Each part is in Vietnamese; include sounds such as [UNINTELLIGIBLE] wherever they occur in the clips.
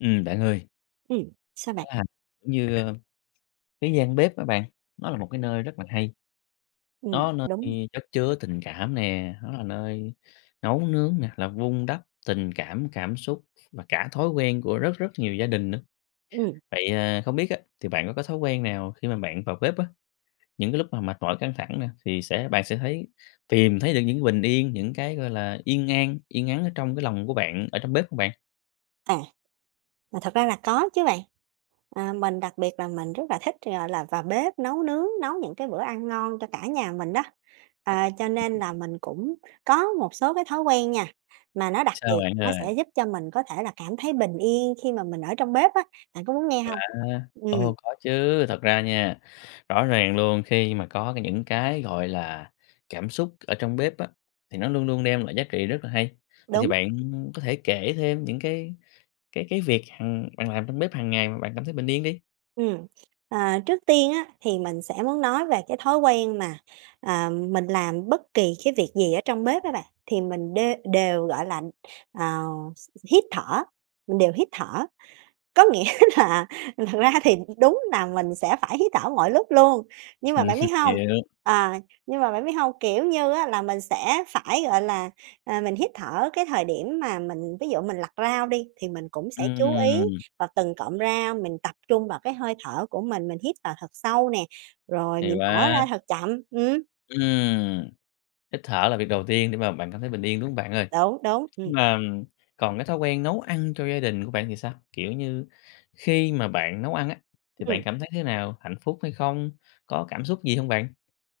Ừm, bạn ơi. Ừm, sao bạn? À, giống như, a, cái gian bếp á bạn, nó là một cái nơi rất là hay. Ừm, Nó nơi đúng. khi chất chứa tình cảm nè, nó là nơi nấu nướng nè, là vun đắp tình cảm, cảm xúc và cả thói quen của rất rất nhiều gia đình nữa. Ừm. Vậy, à, không biết á, thì bạn có có thói quen nào khi mà bạn vào bếp á, những cái lúc mà mệt mỏi, căng thẳng nè thì sẽ bạn sẽ thấy tìm thấy được những cái bình yên, những cái, gọi là, yên an, yên ắng ở trong cái lòng của bạn, ở trong bếp không bạn? À, mà thật ra là có chứ bạn, ờ, mình đặc biệt là mình rất là thích, gọi là, vào bếp nấu nướng, nấu những cái bữa ăn ngon cho cả nhà mình đó, ờ, cho nên là mình cũng có một số cái thói quen nha, mà nó đặc Sao biệt bạn nó ơi? sẽ giúp cho mình có thể là cảm thấy bình yên khi mà mình ở trong bếp á, bạn có muốn nghe Quá. hông? Ừm. Ô, có chứ, thật ra nha, rõ ràng luôn, khi mà có cái những cái, gọi là, cảm xúc ở trong bếp á, thì nó luôn luôn đem lại giá trị rất là hay, vậy thì Đúng. bạn có thể kể thêm những cái cái cái việc hằng bạn làm trong bếp hằng ngày mà bạn cảm thấy bình yên đi? Ừm. Ờ, trước tiên á thì mình sẽ muốn nói về cái thói quen mà, ờ, mình làm bất kỳ cái việc gì ở trong bếp á bạn, thì mình đê đều, gọi là, ờ, hít thở, mình đều hít thở. Có nghĩa là thật ra thì đúng là mình sẽ phải hít thở mọi lúc luôn, nhưng mà bạn biết [CHUCKLES] hông, Hiểu. ờ, nhưng mà bạn biết hông, kiểu như á, là mình sẽ phải, gọi là, ờ, mình hít thở cái thời điểm mà mình ví dụ mình lặt rau đi, thì mình cũng sẽ chú ý Ừm! vào từng cọng rau, mình tập trung vào cái hơi thở của mình. Mình hít vào thật sâu nè, rồi Hay mình thở ra quá! thật chậm, ừm. Ừm, hít thở là việc đầu tiên để mà bạn cảm thấy bình yên, đúng không bạn ơi? Đúng, đúng, Nhưng ừm. mà còn cái thói quen nấu ăn cho gia đình của bạn thì sao? Kiểu như, khi mà bạn nấu ăn á, thì bạn Ừm. cảm thấy thế nào? Hạnh phúc hay không? Có cảm xúc gì hông bạn?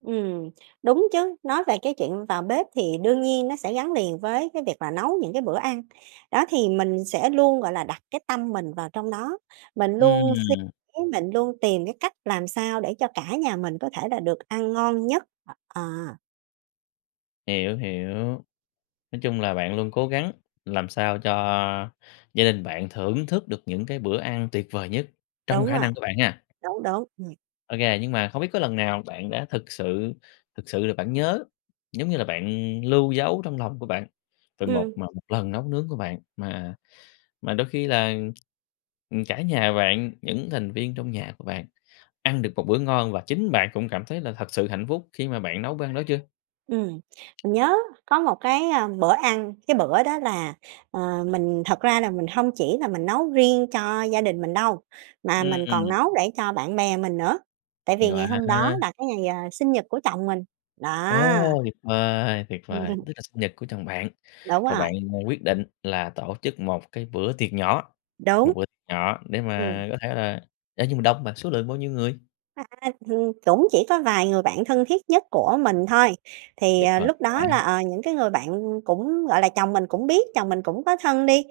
Ừm, đúng chứ, nói về cái chuyện vào bếp thì đương nhiên nó sẽ gắn liền với cái việc là nấu những cái bữa ăn, đó, thì mình sẽ luôn, gọi là, đặt cái tâm mình vào trong đó, mình luôn suy Ừm. mình luôn tìm cái cách làm sao để cho cả nhà mình có thể là được ăn ngon nhất, ờ. Hiểu hiểu. Nói chung là bạn luôn cố gắng làm sao cho gia đình bạn thưởng thức được những cái bữa ăn tuyệt vời nhất trong Đúng khả rồi. năng của bạn ha. Đúng, đúng. Ừm. Ô kê. Nhưng mà không biết có lần nào bạn đã thực sự thực sự là bạn nhớ, giống như là, bạn lưu giấu trong lòng của bạn về một Ừm. mà một lần nấu nướng của bạn mà mà đôi khi là, ừm, cả nhà bạn, những thành viên trong nhà của bạn ăn được một bữa ngon và chính bạn cũng cảm thấy là thật sự hạnh phúc khi mà bạn nấu bữa ăn đó chưa? Ừm. Mình nhớ có một cái, ừm, bữa ăn, cái bữa đó là, ờ, mình thật ra là mình hông chỉ là mình nấu riêng cho gia đình mình đâu mà mình còn Ừm. nấu để cho bạn bè mình nữa tại Hay vì quá! ngày hôm đó là cái ngày, ờ, sinh nhật của chồng mình. Đó. Ồ, tuyệt vời, tuyệt vời! [CHUCKLES] Tức là sinh nhật của chồng bạn, Đúng rồi rồi. bạn, ờ, quyết định là tổ chức một cái bữa tiệc nhỏ, một Đúng. bữa tiệc nhỏ để Ừm. mà có thể là ê, nhưng mà đông hông bạn? Số lượng bao nhiêu người? À, hìn cũng chỉ có vài người bạn thân thiết nhất của mình thôi. Thì, Tuyệt ờ, vời lúc đó là, quá! ờ, những cái người bạn cũng, gọi là, chồng mình cũng biết, chồng mình cũng có thân đi,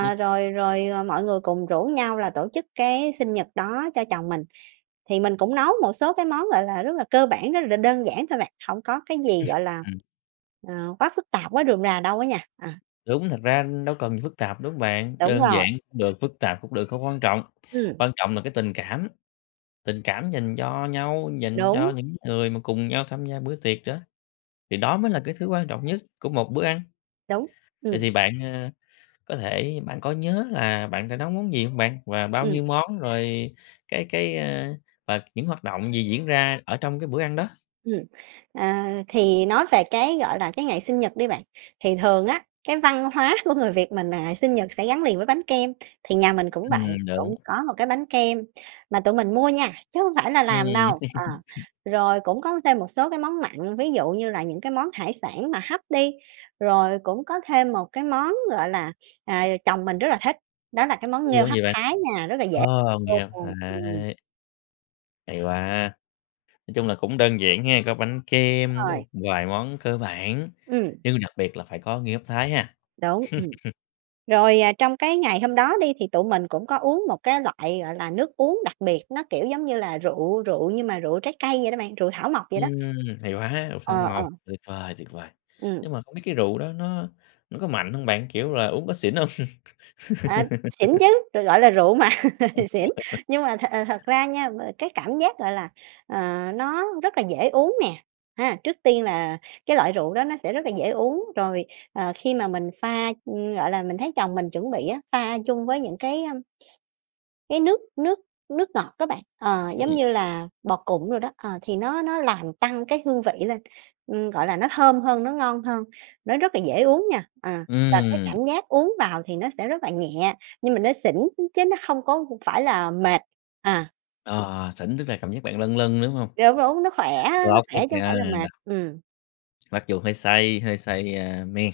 Ừ. rồi rồi, ờ, mọi người cùng rủ nhau là tổ chức cái sinh nhật đó cho chồng mình. Thì mình cũng nấu một số cái món, gọi là, rất là cơ bản, rất là đơn giản thôi bạn. Hổng có cái gì, gọi [CHUCKLES] là, Ừm. ờ, quá phức tạp, quá rườm rà đâu á nha, ờ. Đúng. Thật ra đâu cần gì phức tạp, đúng bạn? Đúng Đơn giản rồi. cũng được, phức tạp cũng được, không có quan trọng. Ừm. Quan trọng là cái tình cảm, tình cảm dành cho nhau, dành cho Đúng. những người mà cùng nhau tham gia bữa tiệc đó thì đó mới là cái thứ quan trọng nhất của một bữa ăn. Đúng. Vậy thì Ừm. bạn, ờ, có thể, bạn có nhớ là bạn đã nấu món gì hông bạn, và bao Ừm. nhiêu món rồi cái cái, ơ, và những hoạt động gì diễn ra ở trong cái bữa ăn đó? Ừm. Ờ, thì nói về cái, gọi là, cái ngày sinh nhật đi bạn. Thì thường á, cái văn hóa của người Việt mình là sinh nhật sẽ gắn liền với bánh kem thì nhà mình cũng vậy, Ừm. Đúng. cũng có một cái bánh kem mà tụi mình mua nha, chứ hông phải là làm Ừm. đâu. Ờ. [CHUCKLES] Rồi cũng có thêm một số cái món mặn, ví dụ như là những cái món hải sản mà hấp đi. Rồi cũng có thêm một cái món, gọi là, ờ, chồng mình rất là thích, đó là cái món nghêu Luôn hấp gì bạn? Thái nha, rất là dễ Ô, nghêu hấp luôn, ừm. Thái. Hay quá! Nói chung là cũng đơn giản hén, có bánh Đúng kem, có rồi. một vài món cơ bản, Ừm. nhưng đặc biệt là phải có nghêu hấp Thái ha? Đúng, ừm. [CHUCKLES] Rồi, ờ, trong cái ngày hôm đó đi, thì tụi mình cũng có uống một cái loại, gọi là, nước uống đặc biệt, nó kiểu giống như là rượu rượu nhưng mà rượu trái cây vậy đó bạn, rượu thảo mộc vậy đó. Ừm. Hay quá! Rượu thảo Ờ, ờ. mộc. Tuyệt vời, tuyệt vời! Ừm. Nhưng mà không biết cái rượu đó nó nó có mạnh hông bạn? Kiểu là, uống có xỉn hông? Ờ, xỉn [LAUGHS] chứ. Rồi, gọi là, rượu mà, [CHUCKLES] xỉn. [LAUGHS] Nhưng mà th thật ra nha, m cái cảm giác, gọi là, ờ, nó rất là dễ uống nè, ha, trước tiên là cái loại rượu đó nó sẽ rất là dễ uống. Rồi, ờ, khi mà mình pha ưm, gọi là, mình thấy chồng mình chuẩn bị á, pha chung với những cái, ưm cái nước nước nước ngọt á bạn. Ờ, giống Ừm. như là bò cụng đồ đó, ờ, thì nó nó làm tăng cái hương vị lên. Ừm, gọi là, nó thơm hơn, nó ngon hơn, nó rất là dễ uống nha. Ờ, và cái Ừm. cảm giác uống vào thì nó sẽ rất là nhẹ, nhưng mà nó xỉn, ư, chứ nó hông có phải là mệt. À. Ờ, xỉn tức là cảm giác bạn lâng lâng, đúng hông? Đúng, đúng, nó khỏe á, nó Lốc hết khỏe chứ hổng phải trơn là rồi đ mệt. Ừm. Mặc dù hơi say, hơi say, ơ, men,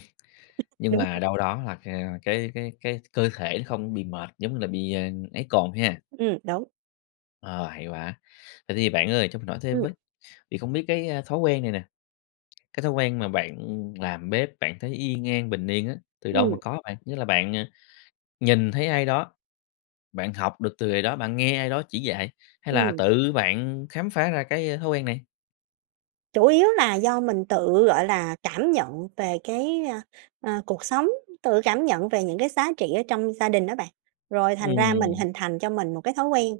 [CHUCKLES] nhưng Đúng. mà đâu đó là, ờ, cái cái cái cơ thể nó không bị mệt, giống như là bị, ờ, ấy cồn ha. Ừm, đúng. Ờ, hay quá. Vậy thì bạn ơi cho mình hỏi thêm Ừm. với, thì không biết cái, a, thói quen này nè, cái thói quen mà bạn, làm bếp, bạn thấy yên an, bình yên á, từ đâu mà Ừm. có bạn? Nghĩa là bạn, ờ, nhìn thấy ai đó bạn học được từ người đó, bạn nghe ai đó chỉ dạy, hay là Ừm. tự bạn khám phá ra cái, a, thói quen này? Chủ yếu là do mình tự, gọi là, cảm nhận về cái, ơ, ờ, cuộc sống, tự cảm nhận về những cái giá trị ở trong gia đình đó bạn, rồi thành ra mình Ừm. hình thành cho mình một cái thói quen.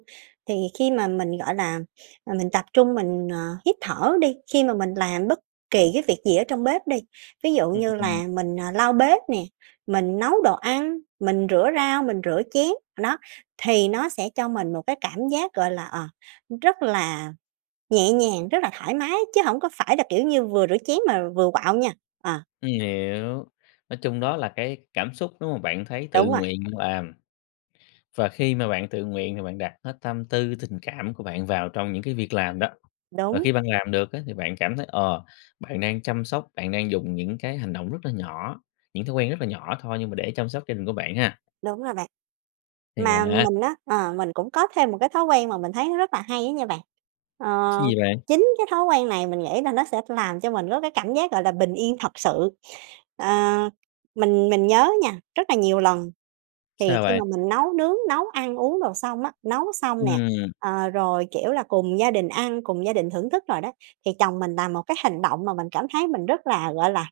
Thì khi mà mình, gọi là, ờ, mình tập trung mình, ờ, hít thở đi, khi mà mình làm bất kỳ cái việc gì ở trong bếp đi, ví dụ như Ừm. là mình, ờ, lau bếp nè, mình nấu đồ ăn, mình rửa rau, mình rửa chén, đó, thì nó sẽ cho mình một cái cảm giác, gọi là, ờ, rất là nhẹ nhàng, rất là thoải mái chứ hổng có phải là, kiểu như, vừa rửa chén mà vừa quạu nha. Ờ. Ừm, hiểu. Nói chung đó là cái cảm xúc đúng không? Bạn thấy tự Đúng rồi. nguyện bạn làm và khi mà bạn tự nguyện thì bạn đặt hết tâm tư tình cảm của bạn vào trong những cái việc làm đó. Và Đúng. khi bạn làm được á thì bạn cảm thấy, ờ, bạn đang chăm sóc, bạn đang dùng những cái hành động rất là nhỏ, những thói quen rất là nhỏ thôi nhưng mà để chăm sóc gia đình của bạn ha? Đúng rồi bạn. Hay Mà quá. mình á, ờ, mình cũng có thêm một cái thói quen mà mình thấy nó rất là hay á nha bạn. Cái Ờ, gì bạn? chính cái thói quen này mình nghĩ là nó sẽ làm cho mình có cái cảm giác, gọi là, bình yên thật sự. Ờ, mình mình nhớ nha, rất là nhiều lần, thì Sao khi bạn? mà mình nấu nướng, nấu ăn uống đồ xong á, nấu xong nè, Ừm. ờ, rồi, kiểu là, cùng gia đình ăn, cùng gia đình thưởng thức rồi đó, thì chồng mình làm một cái hành động mà mình cảm thấy mình rất là, gọi là,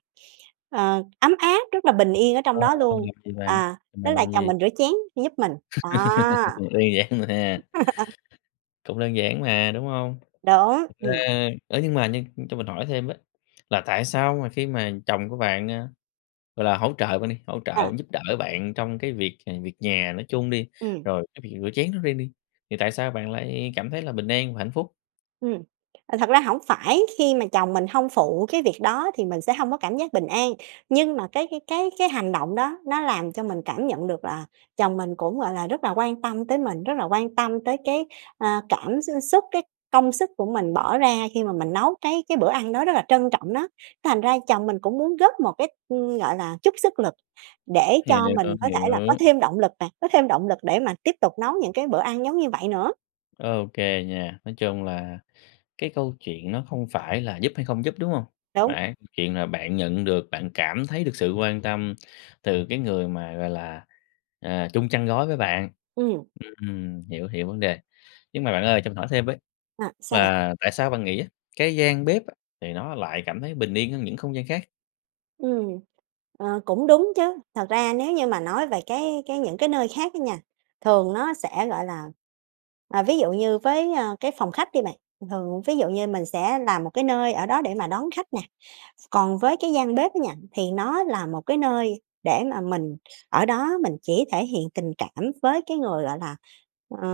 ờ, ấm áp, rất là bình yên ở trong Ờ, đó công luôn, việc gì bạn? à, đó Bạn là làm chồng gì? mình rửa chén giúp mình, đó. [LAUGHS] Vui vẻ nữa ha. [LAUGHS] Cũng đơn giản mà, đúng hông? Đúng, Thật ừm. ra, ơ, nhưng mà nhưng cho mình hỏi thêm với, là tại sao mà khi mà chồng của bạn, ờ, gọi là, hỗ trợ bạn đi, hỗ Ờ. trợ giúp đỡ bạn trong cái việc, à, việc nhà nói chung đi, Ừm. rồi cái việc rửa chén nói riêng đi, thì tại sao bạn lại, à, cảm thấy là bình an và hạnh phúc? Ừm. À, thật ra hổng phải khi mà chồng mình hông phụ cái việc đó thì mình sẽ hông có cảm giác bình an, nhưng mà cái cái cái cái hành động đó nó làm cho mình cảm nhận được là chồng mình cũng, gọi là, rất là quan tâm tới mình, rất là quan tâm tới cái, ơ, cảm x xúc, cái công sức của mình bỏ ra khi mà mình nấu cái cái bữa ăn đó, rất là trân trọng nó. Thành ra chồng mình cũng muốn góp một cái, ừm, gọi là, chút sức lực để cho Hiểu, mình có thể là có hiểu. thêm động lực nè, có thêm động lực để mà tiếp tục nấu những cái bữa ăn giống như vậy nữa. OK nha. Nói chung là cái câu chuyện nó không phải là giúp hay không giúp, đúng hông? Mà Đúng. á, chuyện là bạn nhận được, bạn cảm thấy được sự quan tâm từ cái người mà, gọi là, ờ, chung chăn gối với bạn. Ừm. Ừm, hiểu, hiểu vấn đề. Nhưng mà bạn ơi, cho mình hỏi thêm với, À, sao bạn? là tại sao bạn nghĩ á, cái gian bếp á, thì nó lại cảm thấy bình yên hơn những không gian khác? Ừm. Ờ, cũng đúng chứ. Thật ra nếu như mà nói về cái cái những cái nơi khác ấy nha, thường nó sẽ, gọi là, à, ví dụ như, với, ơ, cái phòng khách đi bạn, thường thường ví dụ như mình sẽ làm một cái nơi ở đó để mà đón khách nè. Còn với cái gian bếp á nha, thì nó là một cái nơi để mà mình ở đó mình chỉ thể hiện tình cảm với cái người, gọi là, ờ,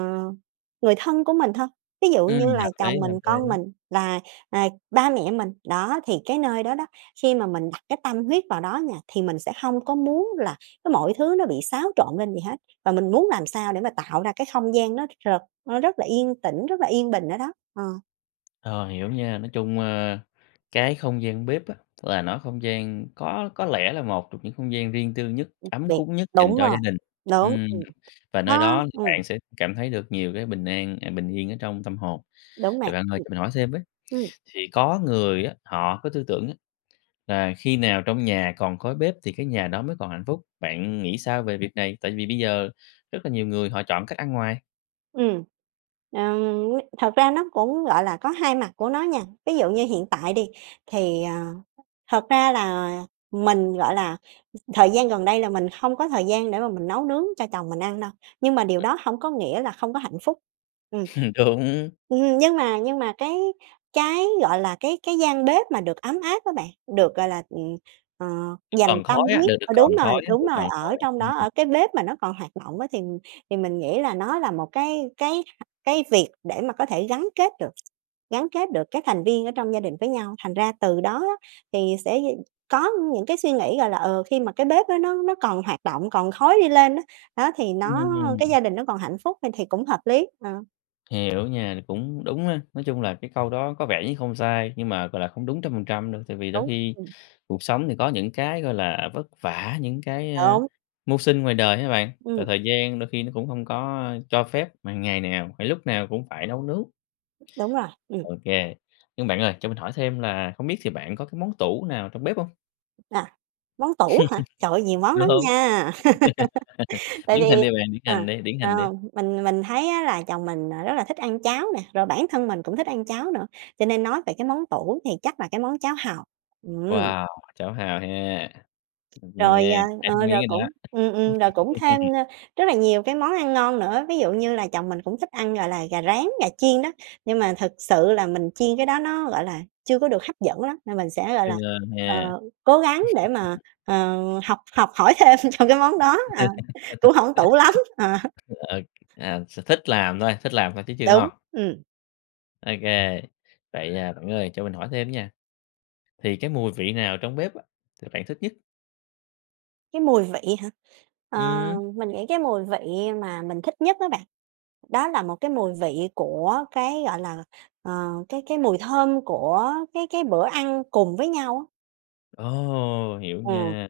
người thân của mình thôi, ví dụ Ừm, như hợp là lý, chồng mình, hợp con lý. mình và, à, ba mẹ mình. Đó, thì cái nơi đó đó, khi mà mình đặt cái tâm huyết vào đó nha, thì mình sẽ hông có muốn là cái mọi thứ nó bị xáo trộn lên gì hết. Và mình muốn làm sao để mà tạo ra cái không gian nó r nó rất là yên tĩnh, rất là yên bình ở đó. Ờ. Ờ, hiểu nha. Nói chung, ơ, cái không gian bếp á là nói không gian có có lẽ là một trong những không gian riêng tư nhất, Ừm, v ấm cúng nhất dành đúng cho gia rồi, đình, đúng, ừm, ừm, và nơi nó đó thì ừm. bạn sẽ cảm thấy được nhiều cái bình an à, bình yên ở trong tâm hồn. Đúng Vậy nè, bạn ơi, ừm. cho mình hỏi thêm với, Ừm. thì có người á, họ có tư tưởng á là khi nào trong nhà còn khói bếp thì cái nhà đó mới còn hạnh phúc, bạn nghĩ sao về việc này? Tại vì bây giờ rất là nhiều người họ chọn cách ăn ngoài. Ừm. Ừm, n thật ra nó cũng, gọi là, có hai mặt của nó nha. Ví dụ như hiện tại đi thì, ờ, thật ra là mình, gọi là, ừ, thời gian gần đây là mình hông có thời gian để mà mình nấu nướng cho chồng mình ăn đâu, nhưng mà điều đó hổng có nghĩa là không có hạnh phúc, ừm. [CHUCKLES] Đúng. Ừm, nhưng mà nhưng mà cái cái, gọi là, cái cái gian bếp mà được ấm áp á bạn, được gọi là, ừm, ờ, dành Còn tâm khói á, huyết, được được ờ, đúng còn rồi, khói á, đúng được rồi, còn khói ở á, trong ừm, đó, ừm. ở cái bếp mà nó còn hoạt động á thì thì mình nghĩ là nó là một cái cái cái việc để mà có thể gắn kết được gắn kết được các thành viên ở trong gia đình với nhau. Thành ra từ đó á thì sẽ d có những cái suy nghĩ, gọi là, ờ, khi mà cái bếp á nó nó còn hoạt động, còn khói đi lên á, đó, thì nó cái Ừm. gia đình nó còn hạnh phúc, à, thì cũng hợp lý, ờ. Hiểu nha, cũng đúng á, nói chung là cái câu đó có vẻ như không sai, nhưng mà, gọi là, không đúng trăm phần trăm đâu tại vì đôi Đúng. khi Ừm. cuộc sống thì có những cái, gọi là, vất vả, những cái, ơ, Đúng. mưu sinh ngoài đời á bạn, và Ừm. thời gian đôi khi nó cũng hông có cho phép mà ngày nào phải lúc nào cũng phải nấu nướng. Đúng rồi. Ừm. OK. Nhưng bạn ơi, cho mình hỏi thêm là không biết thì bạn có cái món tủ nào trong bếp hông? À, món tủ hả? Trời ơi, [CHUCKLES] nhiều món Đúng. lắm nha. [LAUGHS] [LAUGHS] Tại Điển vì hình đi bạn, điển ờ, hình đi, điển ờ, hình đi. mình mình thấy á, là chồng mình, ờ, rất là thích ăn cháo nè, rồi bản thân mình cũng thích ăn cháo nữa cho nên nói về cái món tủ thì chắc là cái món cháo hàu. Ừm. Wow, cháo hàu ha. Ừm, Rồi, nghe chảy ờ, nước ờ, miếng rồi rồi cũng đó. ừm, ừm, rồi cũng thêm, [LAUGHS] ơ, rất là nhiều cái món ăn ngon nữa. Ví dụ như là, chồng mình cũng thích ăn, gọi là, gà rán, gà chiên đó. Nhưng mà thực sự là mình chiên cái đó nó, gọi là, chưa có được hấp dẫn lắm. Nên mình sẽ, gọi Chưa là, ờ, ha. cố gắng để mà, ờ, [CHUCKLES] học học hỏi thêm cho cái món đó, ờ, cũng [LAUGHS] hổng tủ lắm. Ờ ha. Ờ, à, sở thích làm thôi, thích làm thôi chứ chưa Đúng, ngon. ừm. OK, vậy, ờ, bạn ơi cho mình hỏi thêm á nha, thì cái mùi vị nào trong bếp á, thì bạn thích nhất? Cái mùi vị hả? Ờ, Ừm. mình nghĩ cái mùi vị mà mình thích nhất á bạn, đó là một cái mùi vị của cái, gọi là, ờ, cái cái mùi thơm của cái cái bữa ăn cùng với nhau á. Ồ, hiểu Ừm, nha,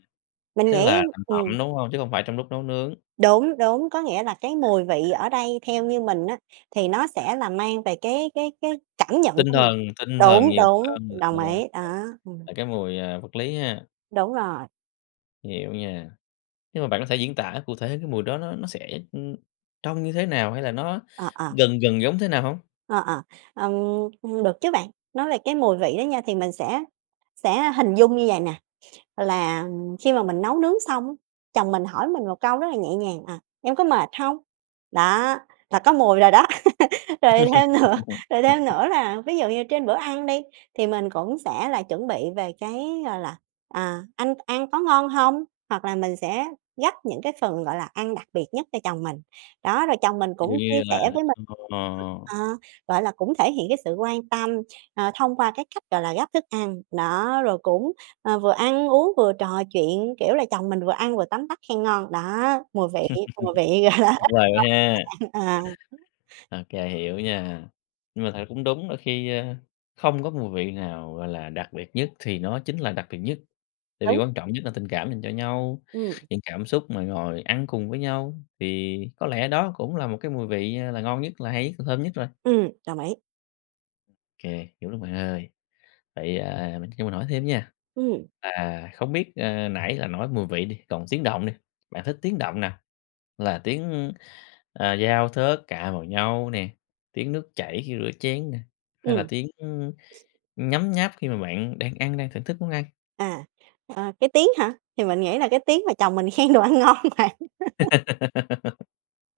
mình tức nghĩ là thành ừm. phẩm, đúng hông? Chứ hông phải trong lúc nấu nướng. Đúng, đúng, có nghĩa là cái mùi vị ở đây theo như mình á thì nó sẽ là mang về cái cái cái cảm nhận Tinh của mình. thần tinh thần Đúng, nhiều đúng, hơn [UNINTELLIGIBLE] đồng ý đó. Ừm. là cái mùi vật lý ha. Đúng rồi. Hiểu nha, nhưng mà bạn có thể diễn tả cụ thể cái mùi đó nó nó sẽ, ưm, trông như thế nào hay là nó Ờ, ờ. gần gần giống thế nào hông? Ờ, ờ. Ừm, ưm, được chứ bạn. Nói về cái mùi vị đó nha thì mình sẽ sẽ hình dung như vầy nè, là khi mà mình nấu nướng xong á, chồng mình hỏi mình một câu rất là nhẹ nhàng, ờ, "Em có mệt hông?" Đó, là có mùi rồi đó. [LAUGHS] Rồi thêm nữa rồi thêm [LAUGHS] nữa là ví dụ như trên bữa ăn đi thì mình cũng sẽ là chuẩn bị về cái, gọi là "À, anh ăn có ngon hông?" hoặc là mình sẽ gắp những cái phần, gọi là, ăn đặc biệt nhất cho chồng mình. Đó, rồi chồng mình Ví dụ cũng chia như sẻ là với mình, ờ. ờ, gọi là, cũng thể hiện cái sự quan tâm, ờ, thông qua cái cách, gọi là, gắp thức ăn. Đó, rồi cũng, ờ, vừa ăn uống vừa trò chuyện, kiểu là, chồng mình vừa ăn vừa tấm tắc khen ngon. Đó, mùi vị, [LAUGHS] mùi vị, gọi là, Tuyệt vời quá ha. rất ngon bạn à. OK, hiểu nha, nhưng mà thật ra cũng đúng là khi, ơ, không có mùi vị nào, gọi là, đặc biệt nhất thì nó chính là đặc biệt nhất, tại vì Đúng. quan trọng nhất là tình cảm dành cho nhau. Ừm. Những cảm xúc mà ngồi ăn cùng với nhau, thì có lẽ đó cũng là một cái mùi vị là ngon nhất là hay nhất, là thơm nhất rồi. Ừm, đồng ý. Kê, hiểu lắm bạn ơi. Vậy, ờ, mình cho mình hỏi thêm nha, Ừm. là không biết, ờ, nãy là nói mùi vị đi, còn tiếng động đi, bạn thích tiếng động nào? Là tiếng, à, dao thớt cạ vào nhau nè, tiếng nước chảy khi rửa chén nè, hay là Ừm. tiếng, ưm, nhấm nháp khi mà bạn đang ăn, đang thưởng thức món ăn? À, à, cái tiếng hả? Thì mình nghĩ là cái tiếng mà chồng mình khen đồ ăn ngon bạn. [LAUGHS] [LAUGHS]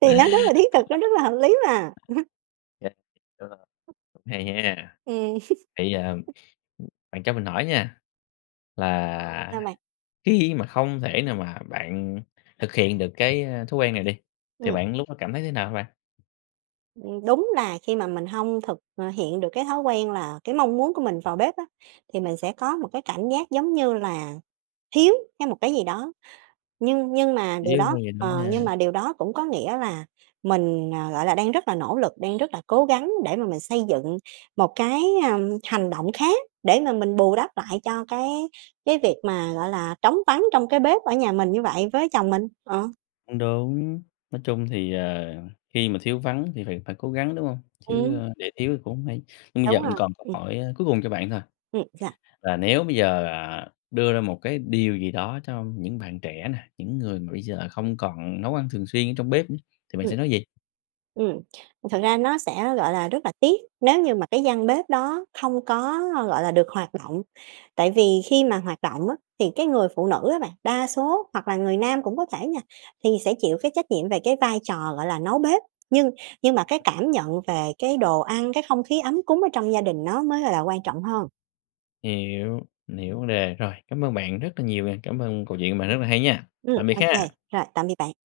Thì nó rất là thiết thực, nó rất là hợp lý mà. [CHUCKLES] Yeah, đúng rồi. Hay ha! Ừm. Thì, ờ, [CHUCKLES] ừm, bạn cho mình hỏi nha, Sao là bạn? khi mà không thể nào mà bạn thực hiện được cái, à, thói quen này đi, thì Ừm. bạn lúc đó cảm thấy thế nào hả bạn? Ưm, đúng là khi mà mình hông thực, à, hiện được cái thói quen là cái mong muốn của mình vào bếp á, thì mình sẽ có một cái cảm giác, giống như là, thiếu hay một cái gì đó. Nhưng nhưng mà Chủ điều yếu như đó, vầy nói ờ, nha. nhưng mà điều đó cũng có nghĩa là mình, à, gọi là, đang rất là nỗ lực, đang rất là cố gắng để mà mình xây dựng một cái, à, hành động khác để mà mình bù đắp lại cho cái cái việc mà, gọi là, trống vắng trong cái bếp ở nhà mình như vậy với chồng mình, ờ. Cũng đúng. Nói chung thì, ờ, khi mà thiếu vắng thì phải phải cố gắng, đúng hông? Chứ, Ừm. a, để thiếu thì cũng hổng hay. Nhưng bây giờ Đúng mình rồi, còn câu ừm. hỏi, a, cuối cùng cho bạn thôi, Ừm, sao? là nếu bây giờ, ờ, đưa ra một cái điều gì đó cho những bạn trẻ nè, những người mà bây giờ không còn nấu ăn thường xuyên ở trong bếp á, thì bạn Ừm. sẽ nói gì? Ừm, thật ra nó sẽ, gọi là, rất là tiếc nếu như mà cái gian bếp đó không có, gọi là, được hoạt động, tại vì khi mà hoạt động á thì cái người phụ nữ á bạn, đa số hoặc là người nam cũng có thể nha, thì sẽ chịu cái trách nhiệm về cái vai trò, gọi là, nấu bếp. Nhưng nhưng mà cái cảm nhận về cái đồ ăn, cái không khí ấm cúng ở trong gia đình nó mới, gọi là, quan trọng hơn. Hiểu, mình hiểu vấn đề, rồi, cám ơn bạn rất là nhiều nè, cảm ơn câu chuyện của bạn rất là hay nha, Ừm, tạm biệt ô kê, ha! rồi, tạm biệt bạn.